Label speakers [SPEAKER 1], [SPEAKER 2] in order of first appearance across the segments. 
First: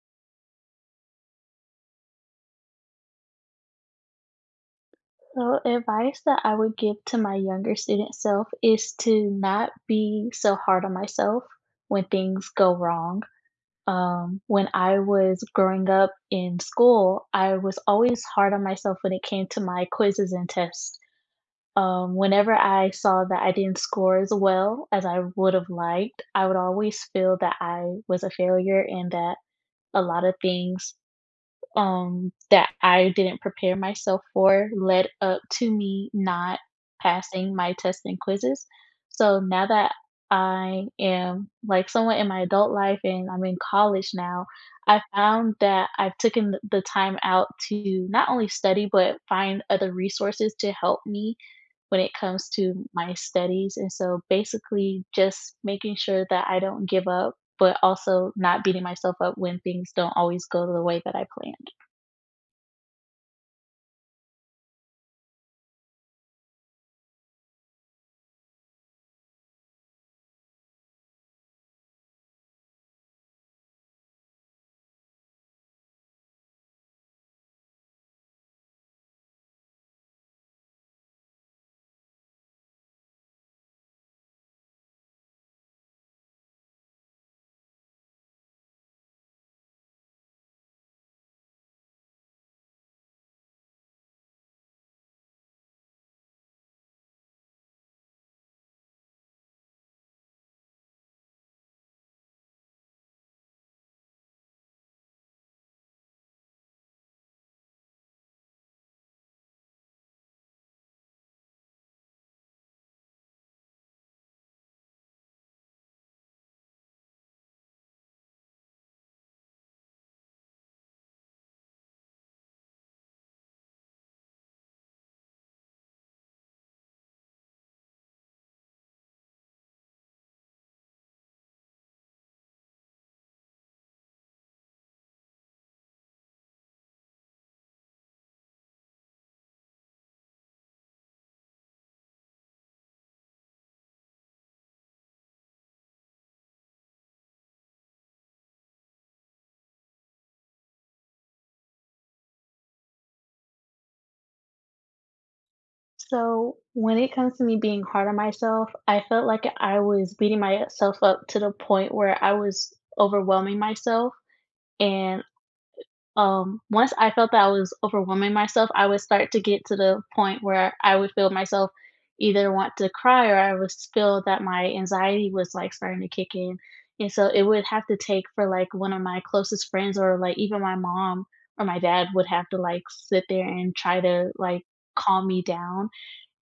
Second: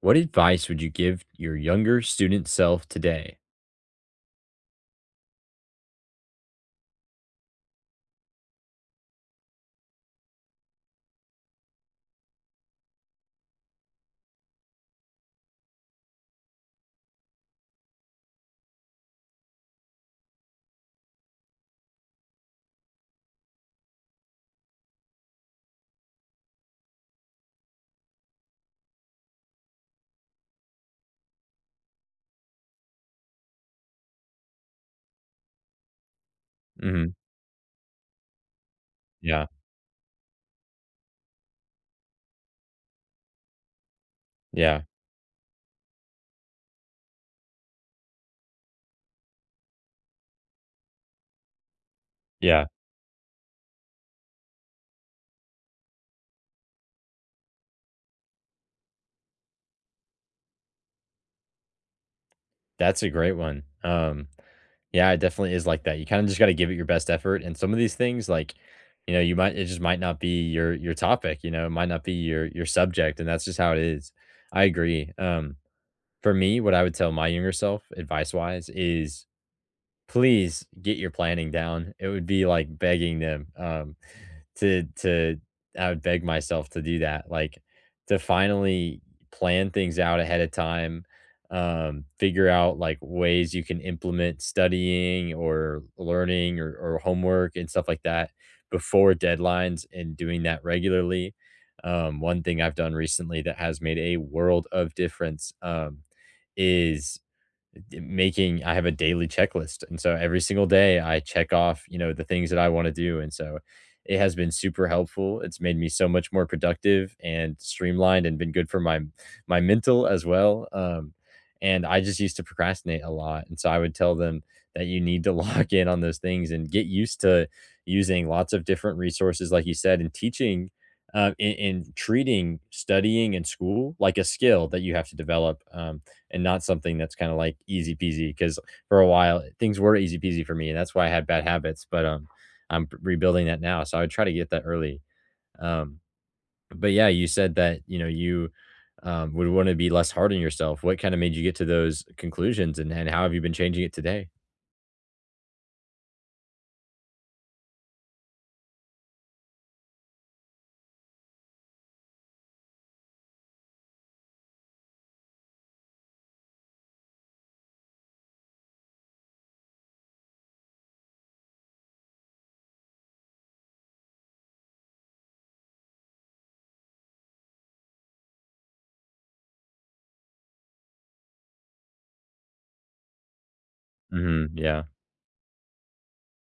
[SPEAKER 1] What advice would you give your younger student self today?
[SPEAKER 2] So, advice that I would give to my younger student self is to not be so hard on myself when things go wrong. When I was growing up in school, I was always hard on myself when it came to my quizzes and tests. Whenever I saw that I didn't score as well as I would have liked, I would always feel that I was a failure and that a lot of things that I didn't prepare myself for led up to me not
[SPEAKER 1] Mhm.
[SPEAKER 2] passing my tests and quizzes. So
[SPEAKER 1] Yeah.
[SPEAKER 2] now that I am like somewhat in my adult life and I'm in college now,
[SPEAKER 1] Yeah.
[SPEAKER 2] I found that I've taken the time out to not only study but find other resources to help me when it comes
[SPEAKER 1] Yeah.
[SPEAKER 2] to my studies. And so basically just making sure that I don't give up but also not beating myself up when things don't always go the way that I planned.
[SPEAKER 1] That's a great one. Yeah, it definitely is like that. You kind of just got to give it your best effort. And some of these things, like, you might, it just might not be your topic, it might not be your subject. And that's just how it is. I agree. For me, what I would tell my younger self advice wise is please get your planning down. It would be like begging them, to I would beg myself to do that, like, to finally plan things out ahead of time, figure out, like, ways you can implement studying or learning or homework and stuff like that before deadlines and doing that regularly. One thing I've done recently that has made a world of difference, is d- making I have a daily checklist. And so every single day I check off, you know, the things that I want to do. And so it has been super helpful. It's made me so much more productive and streamlined and been good for my mental as well. And I just used to procrastinate a lot. And so I would tell them that you need to lock in on those things and get used to using lots of different resources, like you said, and teaching in treating studying in school like a skill that you have to develop. And not something that's kind of like easy peasy, because for a while things were easy peasy for me and that's why I had bad habits, but I'm rebuilding that now, so I would try to get that early, um but yeah, you said that you would want to be less hard on yourself. What kind of made you get to those conclusions, and how have you been changing it today?
[SPEAKER 2] So, when it comes to me being hard on myself, I felt like I was beating myself up to the point where I was overwhelming myself. And once I felt that I was overwhelming myself, I would start to get to the point where I would feel myself either want to cry or I would feel that my anxiety was like starting to kick in. And so it would have to take for like one of my closest friends or like even my mom or my dad would have to like sit there and try to
[SPEAKER 1] Hmm,
[SPEAKER 2] like
[SPEAKER 1] yeah.
[SPEAKER 2] calm me down.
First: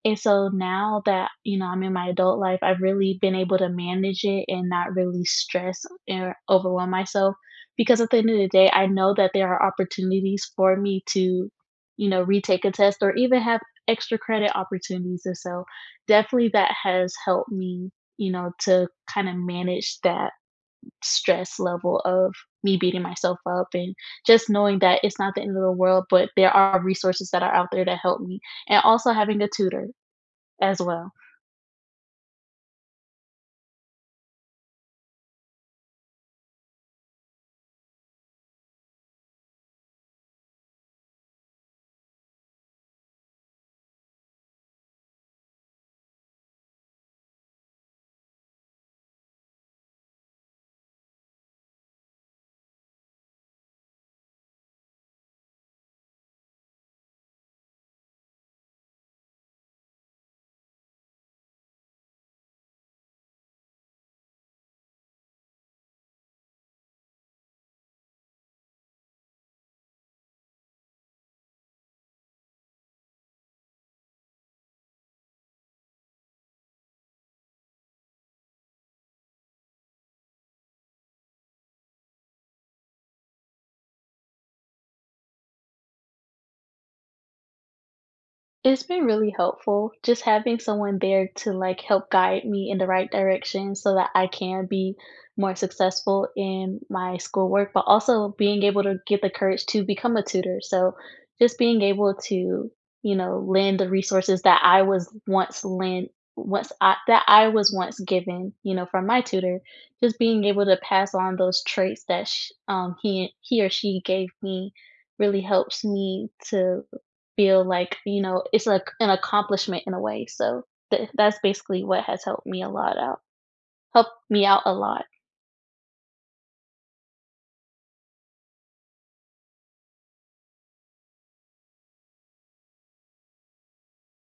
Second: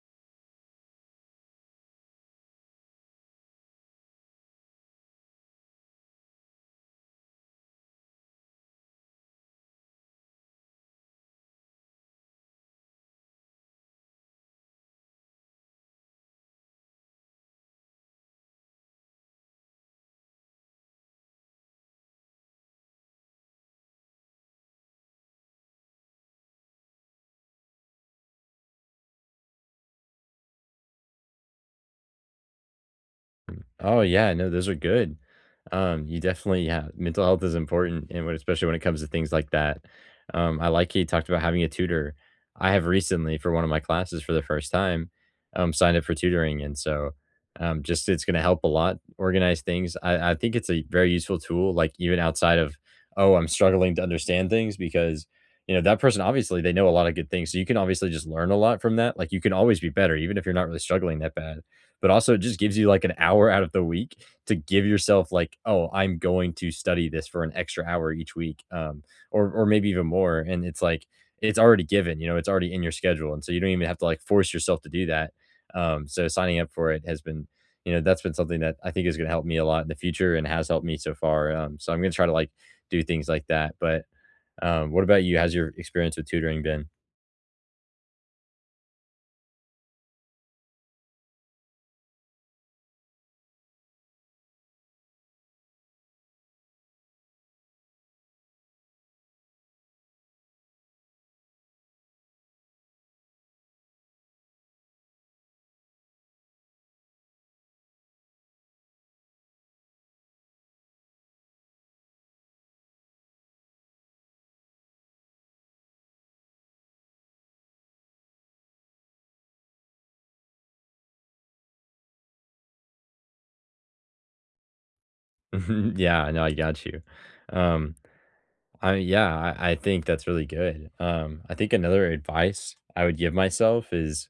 [SPEAKER 2] And so now that, you know, I'm in my adult life, I've really been able to manage it and not really stress or overwhelm myself because at the end of the day, I know that there are opportunities for me to, you know, retake a test or even have extra credit opportunities. And so definitely that has helped me, you know, to kind of manage that stress level of me beating myself up and just knowing that it's not the end of the world, but there are resources that are out there to help me and also having a tutor as well.
[SPEAKER 1] Oh yeah, no, those are good. You definitely, yeah, mental health is important, and especially when it comes to things like that. I, like, you talked about having a tutor. I have recently, for one of my classes, for the first time, signed up for tutoring, and so just it's going to help a lot organize things. I think it's a very useful tool, like even outside of, oh, I'm struggling to understand things, because you know that person obviously they know a lot of good things, so you can obviously just learn a lot from that. Like, you can always be better, even if you're not really struggling that bad, but also it just gives you like an hour out of the week to give yourself like, oh, I'm going to study this for an extra hour each week, or maybe even more. And it's like it's already given, you know, it's already in your schedule, and so you don't even have to like force yourself to do that. So signing up for it has been, that's been something that I think is going to help me a lot in the future and has helped me so far. So I'm going to try to like do things like that. But what about you? How's your experience with tutoring been?
[SPEAKER 2] It's been really helpful just having someone there to like help guide me in the right direction so that I can be more successful in my schoolwork, but also being able to get the courage to become a tutor. So just being able to, you know, lend the resources that I was once lent that I was once given, you know, from my tutor, just being able to pass on those traits that he or she gave me really helps me to feel like, you know, it's like an accomplishment in a way. So that's basically what has helped me helped me out a lot.
[SPEAKER 1] Yeah, I know, I got you. Um, I Yeah, I think that's really good. I think another advice I would give myself is,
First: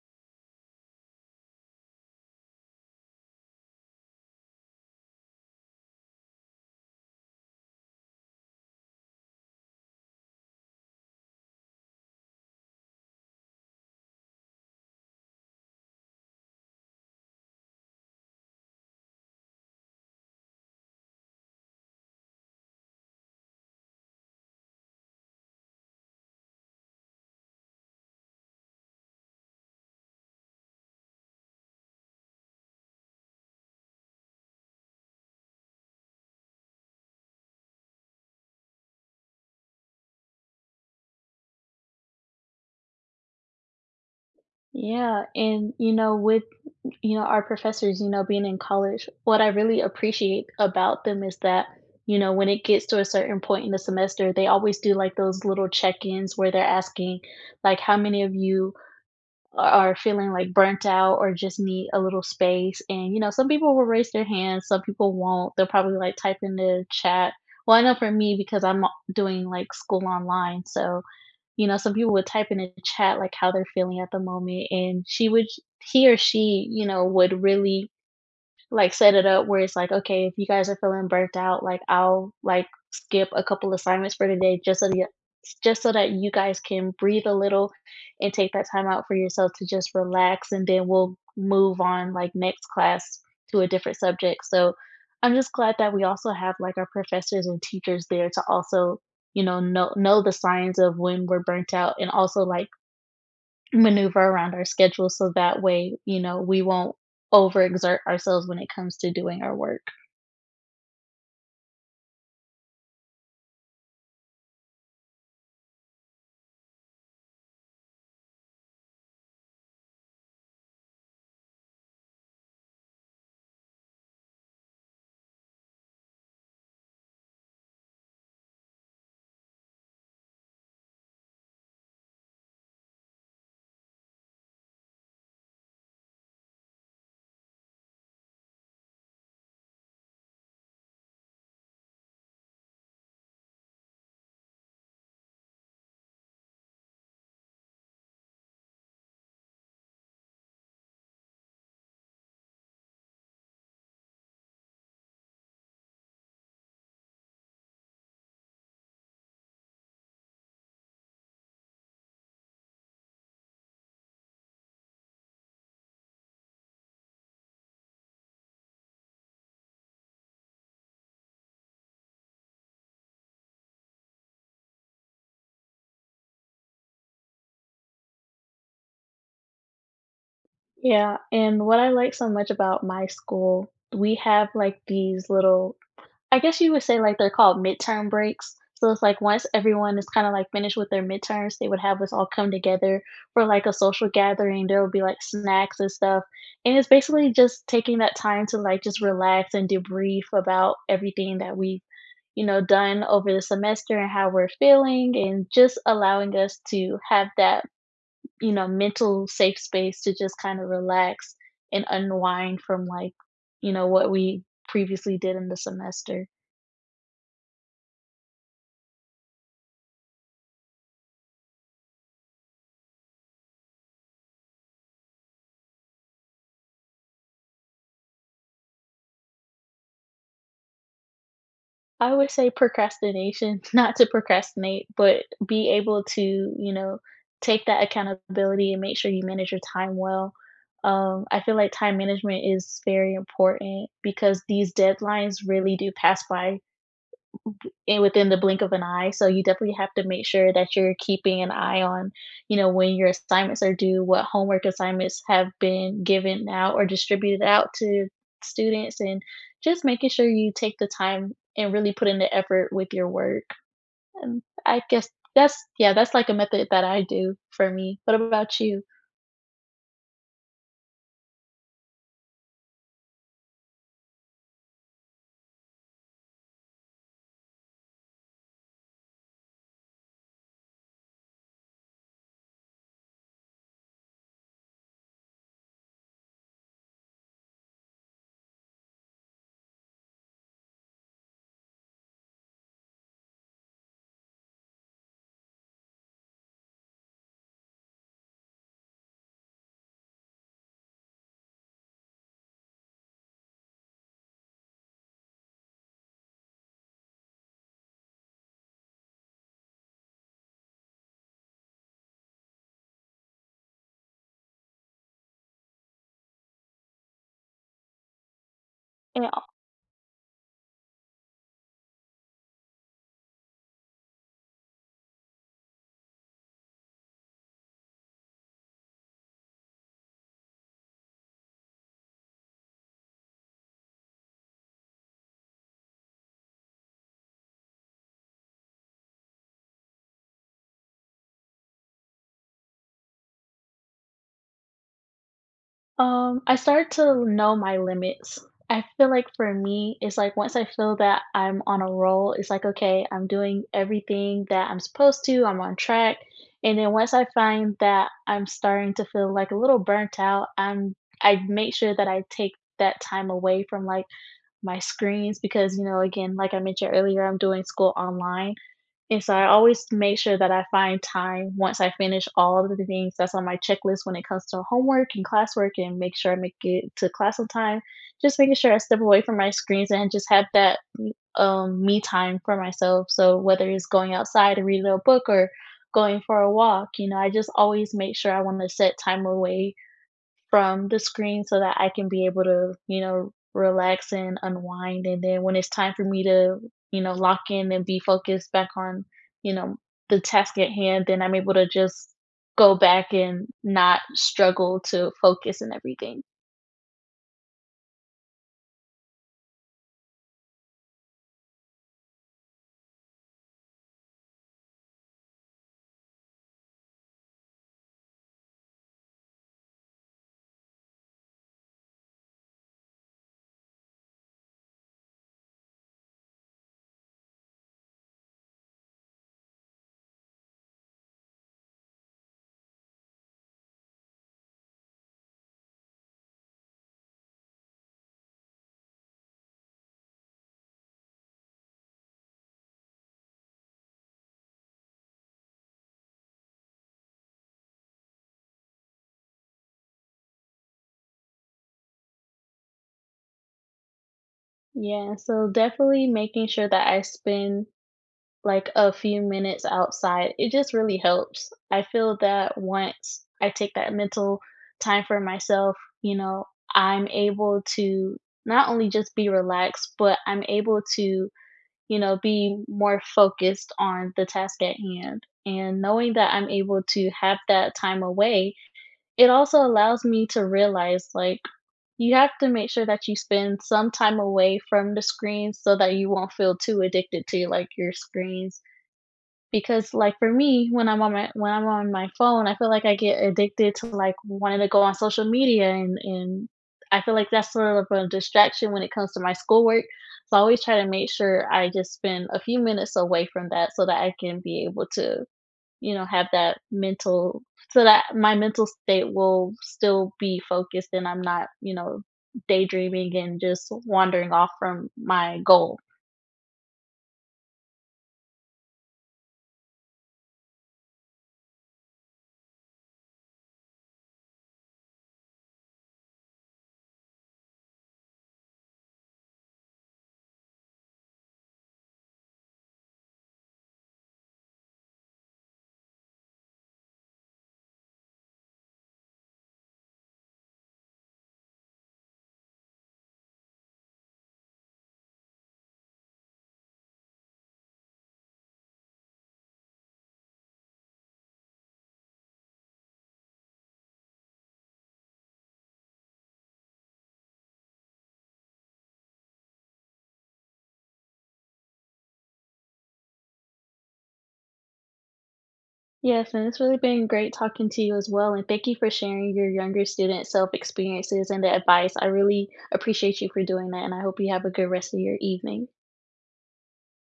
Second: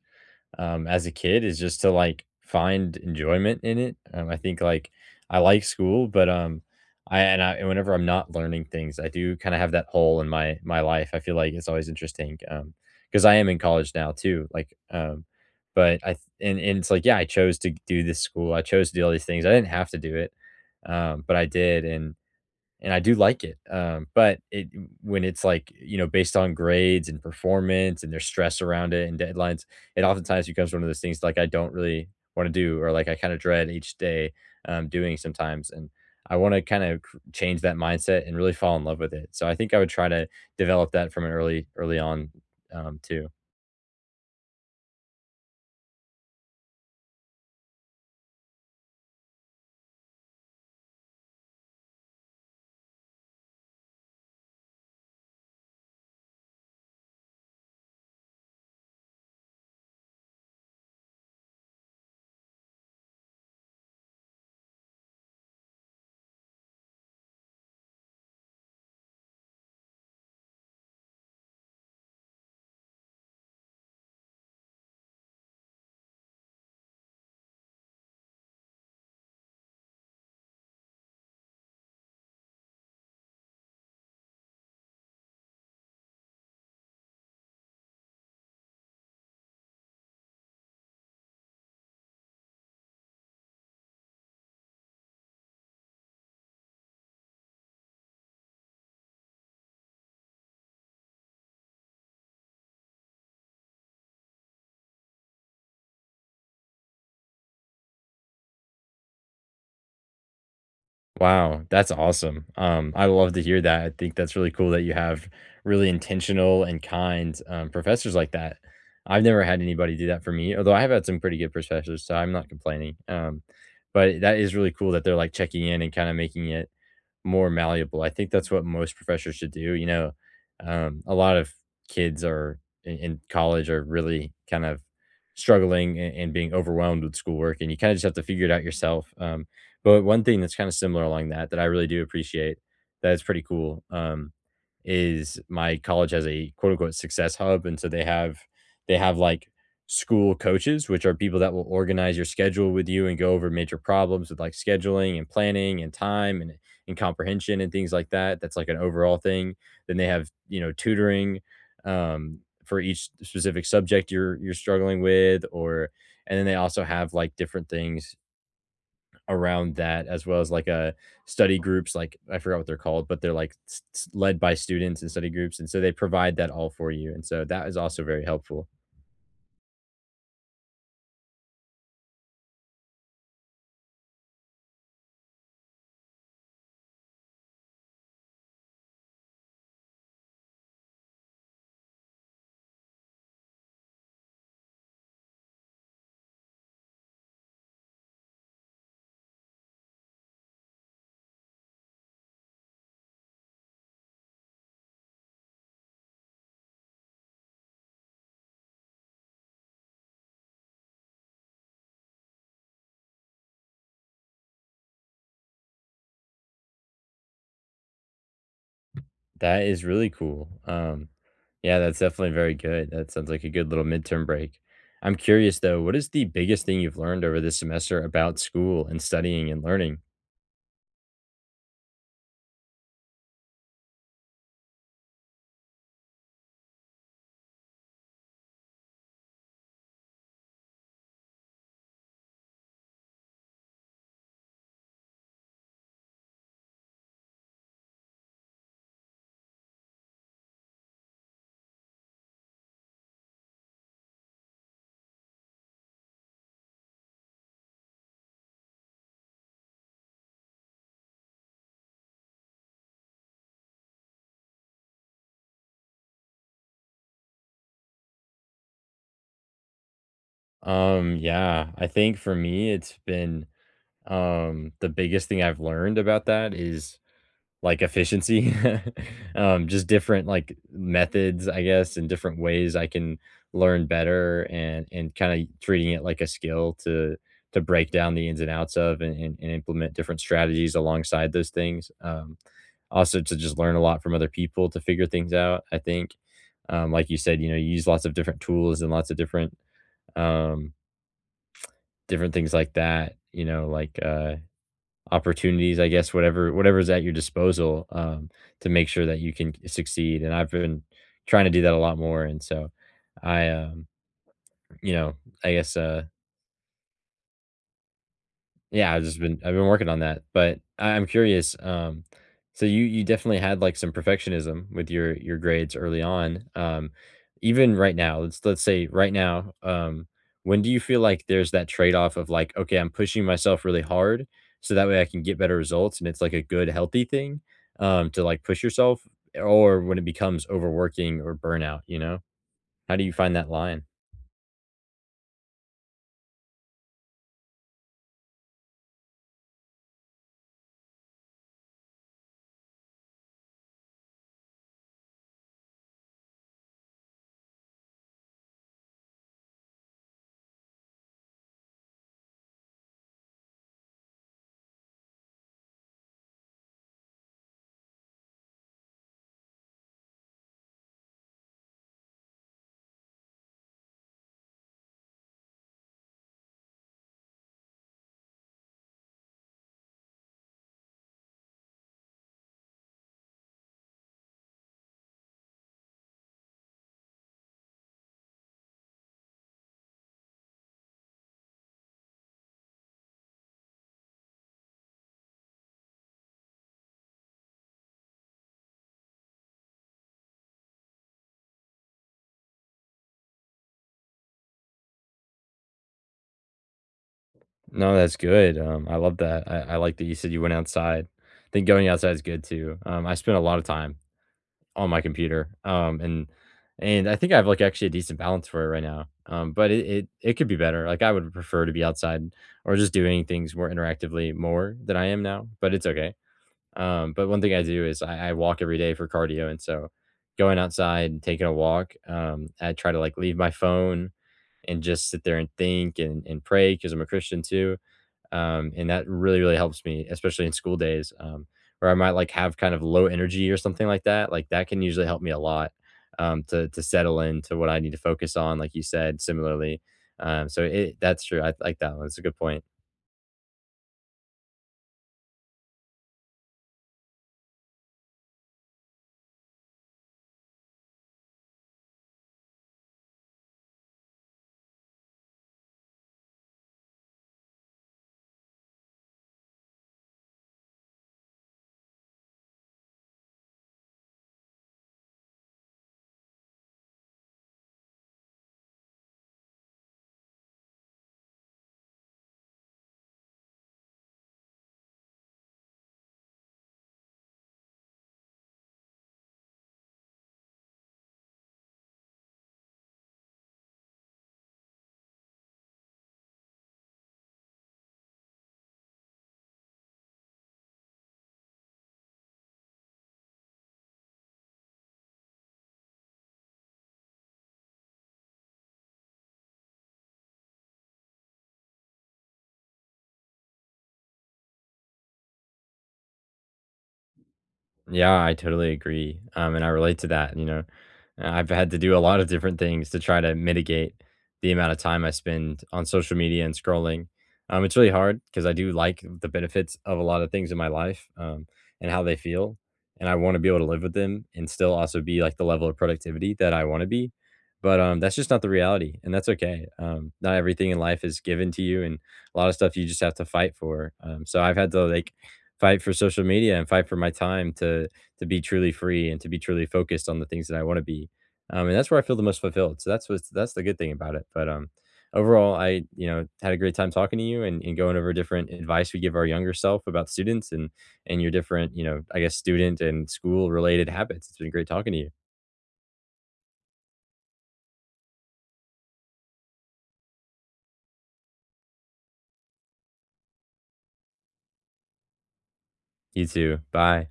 [SPEAKER 1] as a kid, is just to like find enjoyment in it. I think, like, I like school, but I and whenever I'm not learning things, I do kind of have that hole in my life. I feel like it's always interesting, because I am in college now too. Like, but I th- and it's like, yeah, I chose to do this school. I chose to do all these things. I didn't have to do it, but I did, and I do like it. But it when it's like, based on grades and performance and there's stress around it and deadlines, it oftentimes becomes one of those things like I don't really want to do or like I kind of dread each day doing sometimes. And I want to kind of change that mindset and really fall in love with it. So I think I would try to develop that from an early early on, too.
[SPEAKER 2] Yeah, and you know, with you know our professors, you know, being in college, what I really appreciate about them is that you know when it gets to a certain point in the semester, they always do like those little check-ins where they're asking, like, how many of you are feeling like burnt out or just need a little space. And, you know, some people will raise their hands, some people won't. They'll probably like type in the chat. Well, I know for me, because I'm doing like school online. So, you know, some people would type in the chat like how they're feeling at the moment. And she would, he or she, you know, would really like set it up where it's like, okay, if you guys are feeling burnt out, like I'll like skip a couple assignments for today just so that you guys can breathe a little and take that time out for yourself to just relax and then we'll move on like next class to a different subject. So I'm just glad that we also have like our professors and teachers there to also, you know, know the signs of when we're burnt out and also like maneuver around our schedule so that way, you know, we won't overexert ourselves when it comes to doing our work.
[SPEAKER 1] Wow, that's awesome. I love to hear that. I think that's really cool that you have really intentional and kind, professors like that. I've never had anybody do that for me, although I have had some pretty good professors, so I'm not complaining. But that is really cool that they're like checking in and kind of making it more malleable. I think that's what most professors should do. You know, a lot of kids are in college are really kind of struggling, and being overwhelmed with schoolwork, and you kind of just have to figure it out yourself. But one thing that's kind of similar along that that I really do appreciate, that is pretty cool, is my college has a quote unquote success hub, and so they have like school coaches which are people that will organize your schedule with you and go over major problems with like scheduling and planning and time and comprehension and things like that. That's like an overall thing. Then they have, tutoring, um, for each specific subject you're struggling with, or and then they also have like different things around that, as well as like a study groups like I forgot what they're called but they're like led by students and study groups, and so they provide that all for you, and so that is also very helpful.
[SPEAKER 2] Yeah, and what I like so much about my school, we have like these little I guess you would say, like, they're called midterm breaks. So it's like once everyone is kinda, like, finished with their midterms, they would have us all come together for, like, a social gathering. There would be, like, snacks and stuff, and it's basically just taking that time to, like, just relax and debrief about everything that we've, you know, done over the semester and how we're feeling and just allowing us to have that, you know, mental safe space to just kinda relax and unwind from, like, you know, what we previously did in the semester.
[SPEAKER 1] That is really cool. Yeah, that's definitely very good. That sounds like a good little midterm break. I'm curious though, what is the biggest thing you've learned over this semester about school and studying and learning?
[SPEAKER 2] I would say procrastination, not to procrastinate, but be able to, you know, take that accountability and make sure you manage your time well. I feel like time management is very important because these deadlines really do pass by and within the blink of an eye. So you definitely have to make sure that you're keeping an eye on, you know, when your assignments are due, what homework assignments have been given out or distributed out to students, and just making sure you take the time and really put in the effort with your work. And I guess that's yeah, that's like a method that I do for me. What about you?
[SPEAKER 1] Yeah, I think for me, it's been, the biggest thing I've learned about that is, like, efficiency? Just different, like, methods, I guess, and different ways I can learn better and kinda treating it like a skill to break down the ins and outs of, and implement different strategies alongside those things. Also to just learn a lot from other people to figure things out, I think. Like you said, you know, you use lots of different tools and lots of different, um different things like that, like, opportunities, I guess, whatever whatever's at your disposal, to make sure that you can succeed, and I've been trying to do that a lot more, and so I, you know, I guess, yeah, I've been working on that, but I'm curious. So you definitely had like some perfectionism with your grades early on. Even right now, let's say right now, when do you feel like there's that trade off of like, okay, I'm pushing myself really hard, so that way I can get better results, and it's like a good healthy thing, to like push yourself, or when it becomes overworking or burnout, you know? How do you find that line?
[SPEAKER 2] I started to know my limits. I feel like for me, it's like once I feel that I'm on a roll, it's like, okay, I'm doing everything that I'm supposed to, I'm on track. And then once I find that I'm starting to feel like a little burnt out, I make sure that I take that time away from like my screens because, you know, again, like I mentioned earlier, I'm doing school online. And so I always make sure that I find time once I finish all of the things that's on my checklist when it comes to homework and classwork and make sure I make it to class on time. Just making sure I step away from my screens and just have that me time for myself. So whether it's going outside and reading a book or going for a walk, you know, I just always make sure I want to set time away from the screen so that I can be able to, you know, relax and unwind. And then when it's time for me to, you know, lock in and be focused back on, you know, the task at hand, then I'm able to just go back and not struggle to focus and everything.
[SPEAKER 1] No, that's good. I love that. I like that you said you went outside. I think going outside is good too. I spend a lot of time on my computer. And I think I have like actually a decent balance for it right now. But it could be better. Like, I would prefer to be outside or just doing things more interactively more than I am now, but it's okay. But one thing I do is I walk every day for cardio, and so going outside and taking a walk, I try to like leave my phone and just sit there and think and pray because I'm a Christian too. And that really really helps me, especially in school days, where I might like have kind of low energy or something like that. Like that can usually help me a lot, to settle into what I need to focus on, like you said. Similarly, that's true. I like that one. It's a good point.
[SPEAKER 2] Yeah, so definitely making sure that I spend like a few minutes outside, it just really helps. I feel that once I take that mental time for myself, you know, I'm able to not only just be relaxed, but I'm able to, you know, be more focused on the task at hand. And knowing that I'm able to have that time away, it also allows me to realize like you have to make sure that you spend some time away from the screens so that you won't feel too addicted to like your screens because, like, for me, when I'm on my when I'm on my phone, I feel like I get addicted to, like, wanting to go on social media and I feel like that's sort of a distraction when it comes to my schoolwork, so I always try to make sure I just spend a few minutes away from that so that I can be able to, you know, have that mental so that my mental state will still be focused and I'm not, you know, daydreaming and just wandering off from my goal.
[SPEAKER 1] Yeah, I totally agree. And I relate to that. You know, I've had to do a lot of different things to try to mitigate the amount of time I spend on social media and scrolling. It's really hard because I do like the benefits of a lot of things in my life, and how they feel. And I want to be able to live with them and still also be like the level of productivity that I want to be. But that's just not the reality. And that's okay. Not everything in life is given to you. And a lot of stuff you just have to fight for. So I've had to like fight for social media and fight for my time to be truly free and to be truly focused on the things that I want to be. And that's where I feel the most fulfilled. So that's the good thing about it. But overall, I had a great time talking to you, and going over different advice we give our younger self about students and your different, I guess, student and school related habits. It's been great talking to you.
[SPEAKER 2] Yes, and it's really been great talking to you as well. And thank you for sharing your younger student self experiences and the advice. I really appreciate you for doing that. And I hope you have a good rest of your evening.
[SPEAKER 1] You too. Bye.